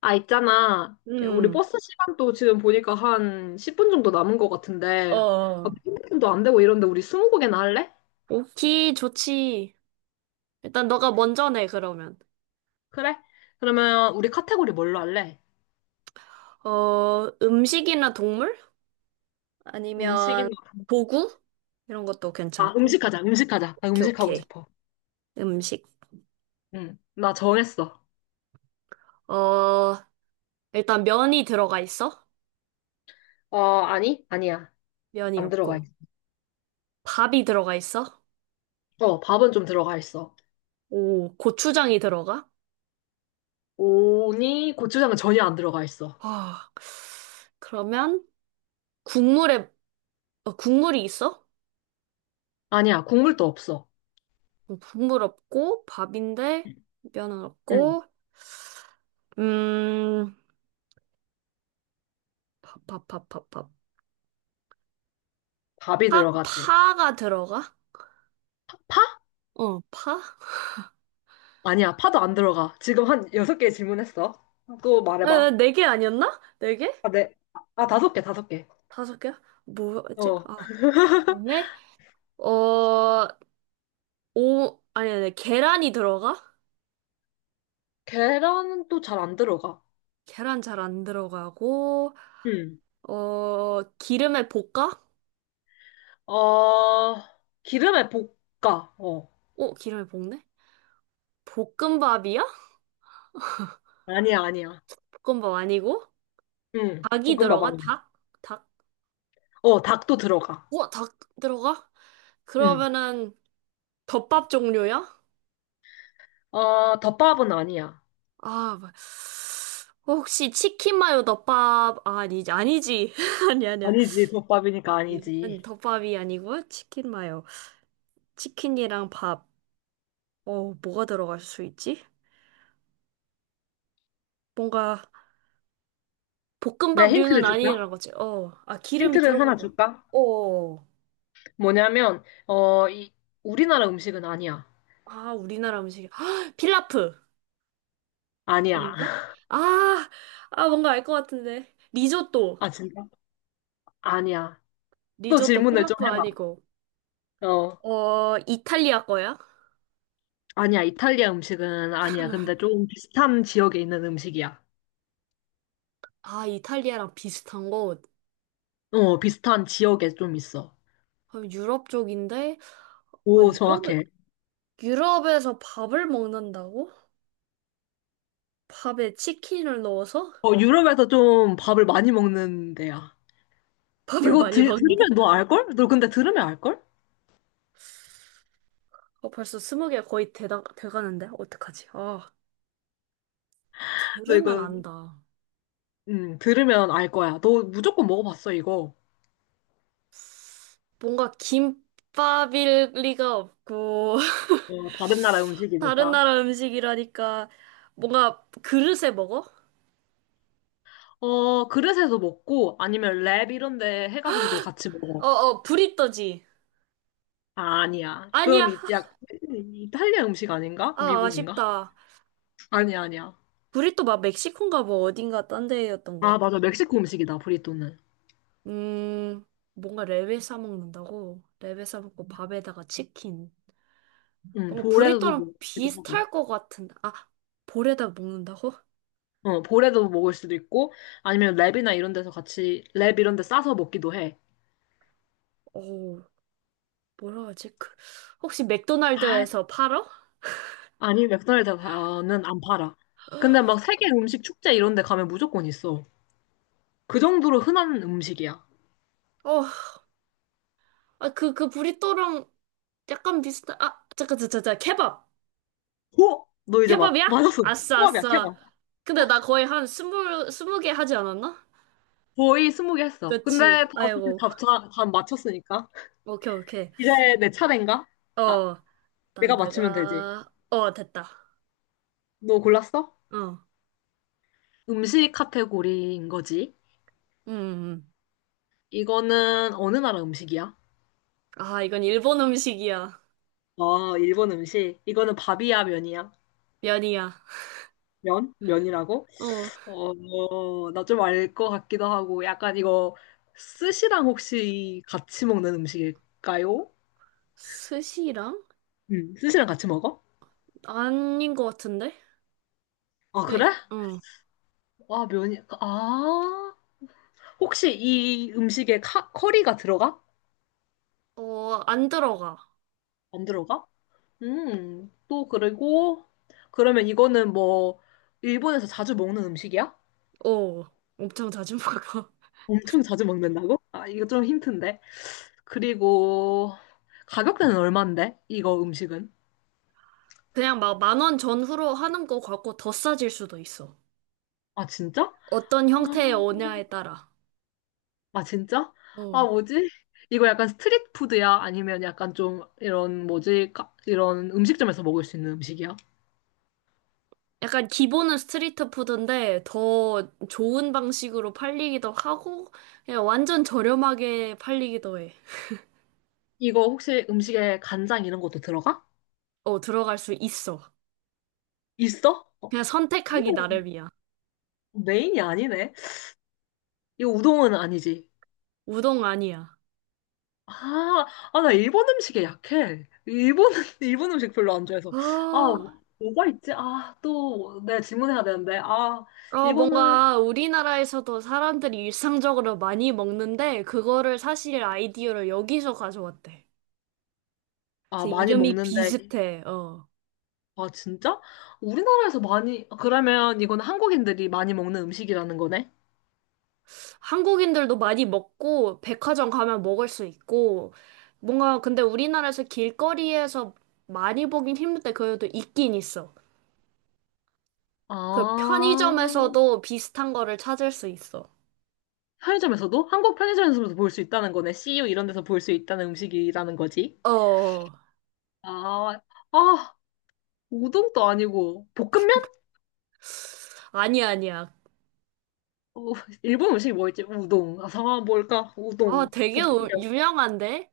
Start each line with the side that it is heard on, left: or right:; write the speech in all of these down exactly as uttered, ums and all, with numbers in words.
left: 아, 있잖아. 우리
right: 음,
left: 버스 시간도 지금 보니까 한 십 분 정도 남은 것 같은데, 아,
right: 어,
left: 분도 안 되고 이런데 우리 이십 곡이나 할래?
right: 오키, 좋지. 일단 너가 먼저 내, 그러면.
left: 그래? 그러면 우리 카테고리 뭘로 할래?
right: 어, 음식이나 동물? 아니면
left: 음식이나,
right: 도구? 이런 것도
left: 아,
right: 괜찮고.
left: 음식하자, 음식하자. 나
right: 오케이,
left: 음식하고
right: 오케이.
left: 싶어.
right: 음식.
left: 응, 나 정했어.
right: 어, 일단 면이 들어가 있어?
left: 어, 아니? 아니야.
right: 면이
left: 안 들어가
right: 없고.
left: 있어.
right: 밥이 들어가 있어?
left: 어, 밥은 좀 들어가 있어.
right: 오, 고추장이 들어가?
left: 오니 고추장은 전혀 안 들어가 있어.
right: 아, 그러면 국물에, 어, 국물이 있어?
left: 아니야, 국물도 없어.
right: 어, 국물 없고, 밥인데, 면은
left: 응,
right: 없고, 음, 파, 파, 파, 파, 파.
left: 밥이
right: 파,
left: 들어가지.
right: 파가 들어가?
left: 파?
right: 어, 파?
left: 아니야, 파도 안 들어가. 지금 한 여섯 개 질문했어. 또
right: 아,
left: 말해봐.
right: 네개 아니었나? 네 개?
left: 아, 네. 아, 다섯 개, 다섯 개.
right: 다섯 개야? 뭐였지?
left: 어.
right: 아, 그다음에 어, 오, 아니, 아니, 계란이 들어가?
left: 계란은 또 잘 안 들어가.
right: 계란 잘 안 들어가고,
left: 응.
right: 어, 기름에 볶아?
left: 어, 기름에 볶아. 어.
right: 어, 기름에 볶네? 볶음밥이야?
left: 아니야, 아니야.
right: 볶음밥 아니고?
left: 응.
right: 닭이
left: 볶음밥
right: 들어가?
left: 아니야.
right: 닭? 닭?
left: 어, 닭도 들어가.
right: 우와, 닭 들어가?
left: 응.
right: 그러면은 덮밥 종류야?
left: 어, 덮밥은 아니야.
right: 아, 뭐- 혹시 치킨 마요 덮밥 아, 아니지 아니지 아니 아니야.
left: 아니지, 덮밥이니까
right: 음. 아니,
left: 아니지.
right: 덮밥이 아니고 치킨 마요 치킨이랑 밥 어 뭐가 들어갈 수 있지? 뭔가
left: 내 힌트를
right: 볶음밥류는
left: 줄까?
right: 아니라는 거지 어아 기름이
left: 힌트를 하나
right: 들어가고
left: 줄까?
right: 어아
left: 뭐냐면, 어, 이, 우리나라 음식은 아니야.
right: 우리나라 음식이 필라프
left: 아니야.
right: 아닌가? 아 아 뭔가 알 것 같은데 리조또.
left: 아, 진짜? 아니야. 또
right: 리조또
left: 질문을 좀
right: 필라프
left: 해봐.
right: 아니고
left: 어,
right: 어 이탈리아 거야?
left: 아니야. 이탈리아 음식은 아니야. 근데 좀 비슷한 지역에 있는 음식이야.
right: 아 이탈리아랑 비슷한 거.
left: 어, 비슷한 지역에 좀 있어.
right: 아, 유럽 쪽인데? 아,
left: 오,
right: 유럽에,
left: 정확해.
right: 유럽에서 밥을 먹는다고? 밥에 치킨을 넣어서
left: 어, 유럽에서 좀 밥을 많이 먹는 데야.
right: 밥을
left: 이거
right: 많이
left: 들,
right: 먹는데?
left: 들으면 너 알걸? 너 근데 들으면 알걸?
right: 어, 벌써 스무 개 거의 되다 돼가는데? 어떡하지? 아,
left: 너
right: 들으면
left: 이거,
right: 안다.
left: 음, 들으면 알 거야. 너 무조건 먹어봤어, 이거.
right: 뭔가 김밥일 리가 없고,
left: 어, 다른 나라
right: 다른
left: 음식이니까.
right: 나라 음식이라니까, 뭔가 그릇에 먹어?
left: 어, 그릇에서 먹고, 아니면 랩 이런 데 해가지고도 같이 먹어.
right: 어어, 브리또지.
left: 아, 아니야. 그건
right: 아니야.
left: 이- 약, 이탈리아 음식 아닌가?
right: 아,
left: 미국인가?
right: 아쉽다.
left: 아니야, 아니야.
right: 브리또 막 멕시코인가 뭐 어딘가 딴 데였던
left: 아,
right: 것 같아.
left: 맞아. 멕시코 음식이다, 브리또는.
right: 음, 뭔가 랩에 싸먹는다고? 랩에 싸먹고 음. 밥에다가 치킨.
left: 응,
right: 뭔가
left: 볼에서도
right: 브리또랑
left: 먹기도 하고.
right: 비슷할 것 같은데. 아, 볼에다 먹는다고?
left: 어, 볼에도 먹을 수도 있고, 아니면 랩이나 이런 데서 같이, 랩 이런 데 싸서 먹기도 해.
right: 어, 뭐라 하지? 그, 혹시
left: 아,
right: 맥도날드에서 팔어?
left: 아니, 맥도날드는 안 팔아. 근데 막 세계 음식 축제 이런 데 가면 무조건 있어. 그 정도로 흔한 음식이야.
right: 어, 아, 그, 그 브리또랑 약간 비슷한, 아, 잠깐, 잠깐, 잠깐, 케밥.
left: 오! 너 이제 막,
right: 케밥이야?
left: 맞았어.
right: 아싸,
left: 통합이야,
right: 아싸.
left: 케밥.
right: 근데 나 거의 한 스물, 스무 개 하지 않았나?
left: 거의 스무 개 했어. 근데
right: 그치.
left: 다 어차피
right: 아이고.
left: 답다 맞췄으니까.
right: 오케이, 오케이.
left: 이제 내 차례인가? 아,
right: 어, 난
left: 내가 맞추면 되지.
right: 내가, 어, 됐다.
left: 너 골랐어?
right: 어. 음.
left: 음식 카테고리인 거지.
right: 음. 음.
left: 이거는 어느 나라 음식이야?
right: 아, 이건 일본 음식이야.
left: 아, 일본 음식. 이거는 밥이야, 면이야?
right: 면이야.
left: 면? 면이라고?
right: 어,
left: 어, 나 좀 알 것 같기도 하고, 약간 이거 스시랑 혹시 같이 먹는 음식일까요?
right: 스시랑?
left: 음, 스시랑 같이 먹어?
right: 아닌 것 같은데?
left: 아,
right: 그냥,
left: 그래?
right: 응.
left: 아, 면이, 아. 혹시 이 음식에 카, 커리가 들어가?
right: 어, 안 들어가.
left: 안 들어가? 음, 또 그리고, 그러면 이거는 뭐, 일본에서 자주 먹는 음식이야?
right: 어, 엄청 자주 먹어.
left: 엄청 자주 먹는다고? 아, 이거 좀 힌트인데. 그리고 가격대는 얼만데? 이거 음식은?
right: 그냥 막 만원 전후로 하는 거 같고 더 싸질 수도 있어.
left: 아, 진짜?
right: 어떤
left: 아,
right: 형태의 오냐에 따라.
left: 아, 진짜? 아,
right: 어.
left: 뭐지? 이거 약간 스트릿 푸드야? 아니면 약간 좀 이런 뭐지? 가- 이런 음식점에서 먹을 수 있는 음식이야?
right: 약간 기본은 스트리트 푸드인데 더 좋은 방식으로 팔리기도 하고 그냥 완전 저렴하게 팔리기도 해.
left: 이거 혹시 음식에 간장 이런 것도 들어가?
right: 어, 들어갈 수 있어.
left: 있어? 어,
right: 그냥 선택하기
left: 근데
right: 나름이야.
left: 메인이 아니네. 이거 우동은 아니지.
right: 우동 아니야.
left: 아, 아, 나 일본 음식에 약해. 일본, 일본 음식 별로 안 좋아해서. 아,
right: 아,
left: 뭐- 뭐가 있지? 아, 또 내가 질문해야 되는데. 아,
right: 어,
left: 이거는
right: 뭔가 우리나라에서도 사람들이 일상적으로 많이 먹는데, 그거를 사실 아이디어를 여기서 가져왔대.
left: 아,
right: 그래서
left: 많이
right: 이름이
left: 먹는데,
right: 비슷해. 어.
left: 아, 진짜? 우리나라에서 많이, 아, 그러면 이건 한국인들이 많이 먹는 음식이라는 거네?
right: 한국인들도 많이 먹고, 백화점 가면 먹을 수 있고, 뭔가 근데 우리나라에서 길거리에서 많이 보긴 힘든데, 그래도 있긴 있어. 그
left: 아,
right: 편의점에서도 비슷한 거를 찾을 수 있어.
left: 편의점에서도? 한국 편의점에서도 볼 수 있다는 거네. 씨유 이런 데서 볼 수 있다는 음식이라는 거지.
right: 어, 어.
left: 아, 아, 우동도 아니고, 볶음면?
right: 아니야, 아니야.
left: 어, 일본 음식이 뭐였지? 우동. 아, 상황 뭘까?
right: 아,
left: 우동,
right: 되게 우-
left: 볶음면.
right: 유명한데?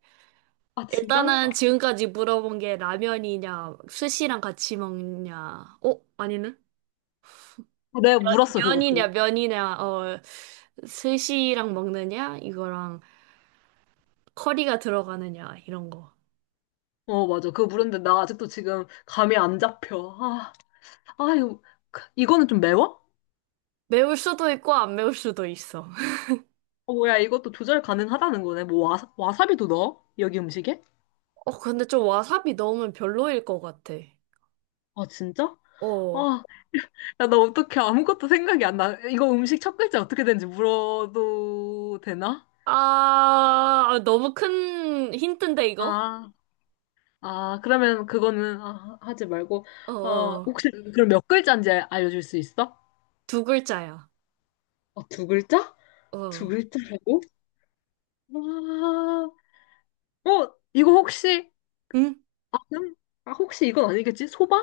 left: 아, 진짜?
right: 일단은 지금까지 물어본 게 라면이냐, 스시랑 같이 먹냐, 어? 아니네?
left: 아, 내가 물었어,
right: 면이냐,
left: 그것도.
right: 면이냐, 어, 스시랑 먹느냐, 이거랑 커리가 들어가느냐, 이런 거.
left: 어, 맞아. 그거 물었는데 나 아직도 지금 감이 안 잡혀. 아, 아, 이거, 이거는 좀 매워?
right: 매울 수도 있고, 안 매울 수도 있어.
left: 어, 뭐야, 이것도 조절 가능하다는 거네. 뭐, 와사, 와사비도 넣어? 여기 음식에?
right: 어, 근데 좀 와사비 넣으면 별로일 것 같아.
left: 아, 진짜?
right: 어.
left: 아, 야, 나 어떡해. 아무것도 생각이 안 나. 이거 음식 첫 글자 어떻게 되는지 물어도 되나?
right: 아, 너무 큰 힌트인데, 이거?
left: 아, 아, 그러면 그거는 아, 하지 말고.
right: 어,
left: 어,
right: 어.
left: 혹시 그럼 몇 글자인지 알- 알려줄 수 있어?
right: 두 글자야.
left: 어, 두 글자? 두
right: 어.
left: 글자라고? 와, 어, 이거 혹시,
right: 응?
left: 아, 그럼- 아, 혹시 이건 아니겠지? 소바?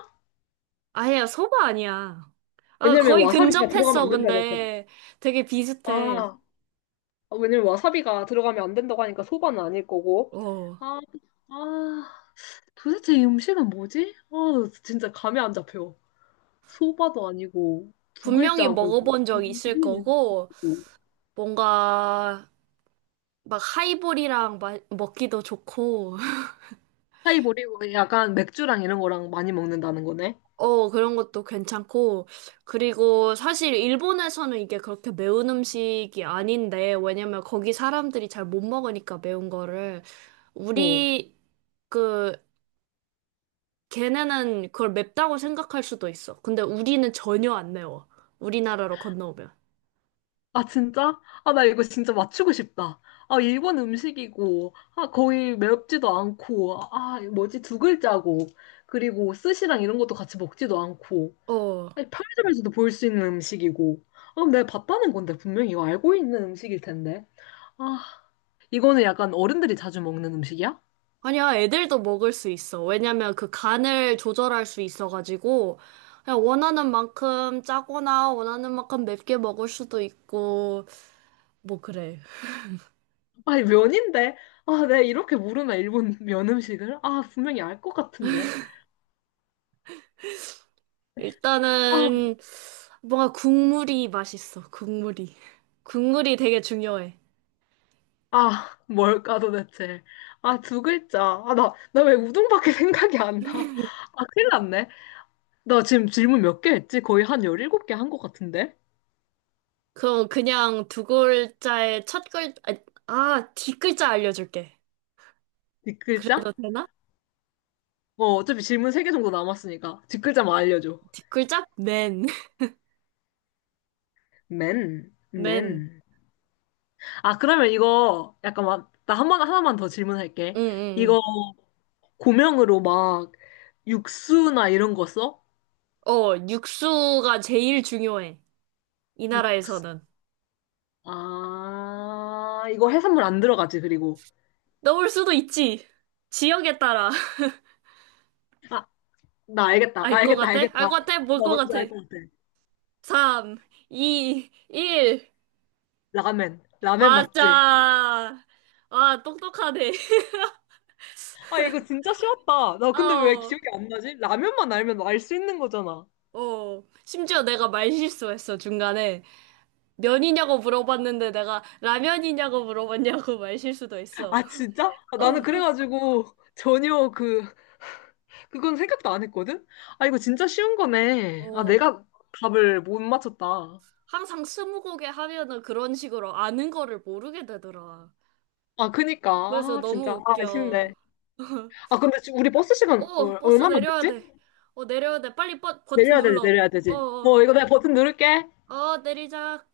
right: 아니야, 소바 아니야. 아,
left: 왜냐면
right: 거의
left: 와사비가 들어가면
right: 근접했어,
left: 안 된다니까.
right: 근데. 되게 비슷해.
left: 아, 아, 왜냐면 와사비가 들어가면 안 된다고 하니까 소바는 아닐 거고.
right: 어.
left: 아, 아, 도대체 이 음식은 뭐지? 아, 진짜 감이 안 잡혀. 소바도 아니고, 두
right: 분명히
left: 글자고,
right: 먹어본 적 있을
left: 일본이고.
right: 거고, 뭔가, 막 하이볼이랑 마- 먹기도 좋고,
left: 하이볼이고, 약간 맥주랑 이런 거랑 많이 먹는다는 거네.
right: 어, 그런 것도 괜찮고, 그리고 사실 일본에서는 이게 그렇게 매운 음식이 아닌데, 왜냐면 거기 사람들이 잘 못 먹으니까 매운 거를,
left: 어.
right: 우리, 그 걔네는 그걸 맵다고 생각할 수도 있어. 근데 우리는 전혀 안 매워. 우리나라로 건너오면.
left: 아, 진짜? 아, 나 이거 진짜 맞추고 싶다. 아, 일본 음식이고, 아, 거의 매럽지도 않고, 아, 뭐지? 두 글자고, 그리고 스시랑 이런 것도 같이 먹지도 않고.
right: 어.
left: 아니, 편의점에서도 볼 수 있는 음식이고. 아, 내가 봤다는 건데, 분명히 이거 알고 있는 음식일 텐데. 아, 이거는 약간 어른들이 자주 먹는 음식이야?
right: 아니야, 애들도 먹을 수 있어. 왜냐면 그 간을 조절할 수 있어가지고, 그냥 원하는 만큼 짜거나 원하는 만큼 맵게 먹을 수도 있고, 뭐 그래.
left: 아니, 면인데? 아, 내가 이렇게 물으면 일본 면 음식을? 아, 분명히 알 것 같은데. 아,
right: 일단은, 뭔가 국물이 맛있어, 국물이. 국물이 되게 중요해.
left: 아, 뭘까 도대체. 아, 두 글자. 아, 나, 나 왜 우동밖에 생각이 안 나. 아, 큰일 났네. 나 지금 질문 몇 개 했지? 거의 한 열일곱 개 한 것 같은데?
right: 그럼 그냥 두 글자의 첫 글, 아, 아, 뒷글자 알려줄게.
left: 뒷글자?
right: 그래도 되나?
left: 어, 어차피 질문 세 개 정도 남았으니까. 뒷글자만 알려줘.
right: 뒷글자? 맨.
left: 맨,
right: 맨.
left: 맨. 아, 그러면 이거 약간 막, 나 한 번, 하나만 더 질문할게.
right: 응, 응,
left: 이거 고명으로 막 육수나 이런 거 써?
right: 응. 어, 육수가 제일 중요해. 이
left: 육수.
right: 나라에서는.
left: 아, 이거 해산물 안 들어가지, 그리고.
right: 넣을 수도 있지. 지역에 따라.
left: 아, 나 알겠다.
right: 알
left: 나
right: 것
left: 알겠다,
right: 같아?
left: 알겠다.
right: 알
left: 나
right: 것 같아? 뭘 것
left: 뭔지
right: 같아?
left: 알 것 같아.
right: 삼, 이, 일.
left: 라멘. 라멘 맞지?
right: 맞아. 아, 똑똑하네.
left: 아, 이거 진짜 쉬웠다. 나 근데 왜
right: 어,
left: 기억이 안 나지? 라면만 알면 알 수 있는 거잖아.
right: 어. 심지어 내가 말 실수했어, 중간에. 면이냐고 물어봤는데 내가 라면이냐고 물어봤냐고 말 실수도 했어.
left: 아, 진짜? 아, 나는
right: 어,
left: 그래가지고 전혀 그 그건 생각도 안 했거든? 아, 이거 진짜 쉬운 거네. 아,
right: 어.
left: 내가 답을 못 맞췄다.
right: 항상 스무고개 하면은 그런 식으로 아는 거를 모르게 되더라.
left: 아, 그니까.
right: 그래서
left: 아, 진짜.
right: 너무
left: 아,
right: 웃겨.
left: 아쉽네. 아, 근데 지금 우리 버스 시간
right: 어,
left: 얼,
right: 버스
left: 마나
right: 내려야
left: 남았지?
right: 돼. 어, 내려야 돼. 빨리 버, 버튼
left: 내려야 되지,
right: 눌러.
left: 내려야
right: 어,
left: 되지.
right: 어,
left: 어, 이거 내가 버튼 누를게.
right: 어, 내리자.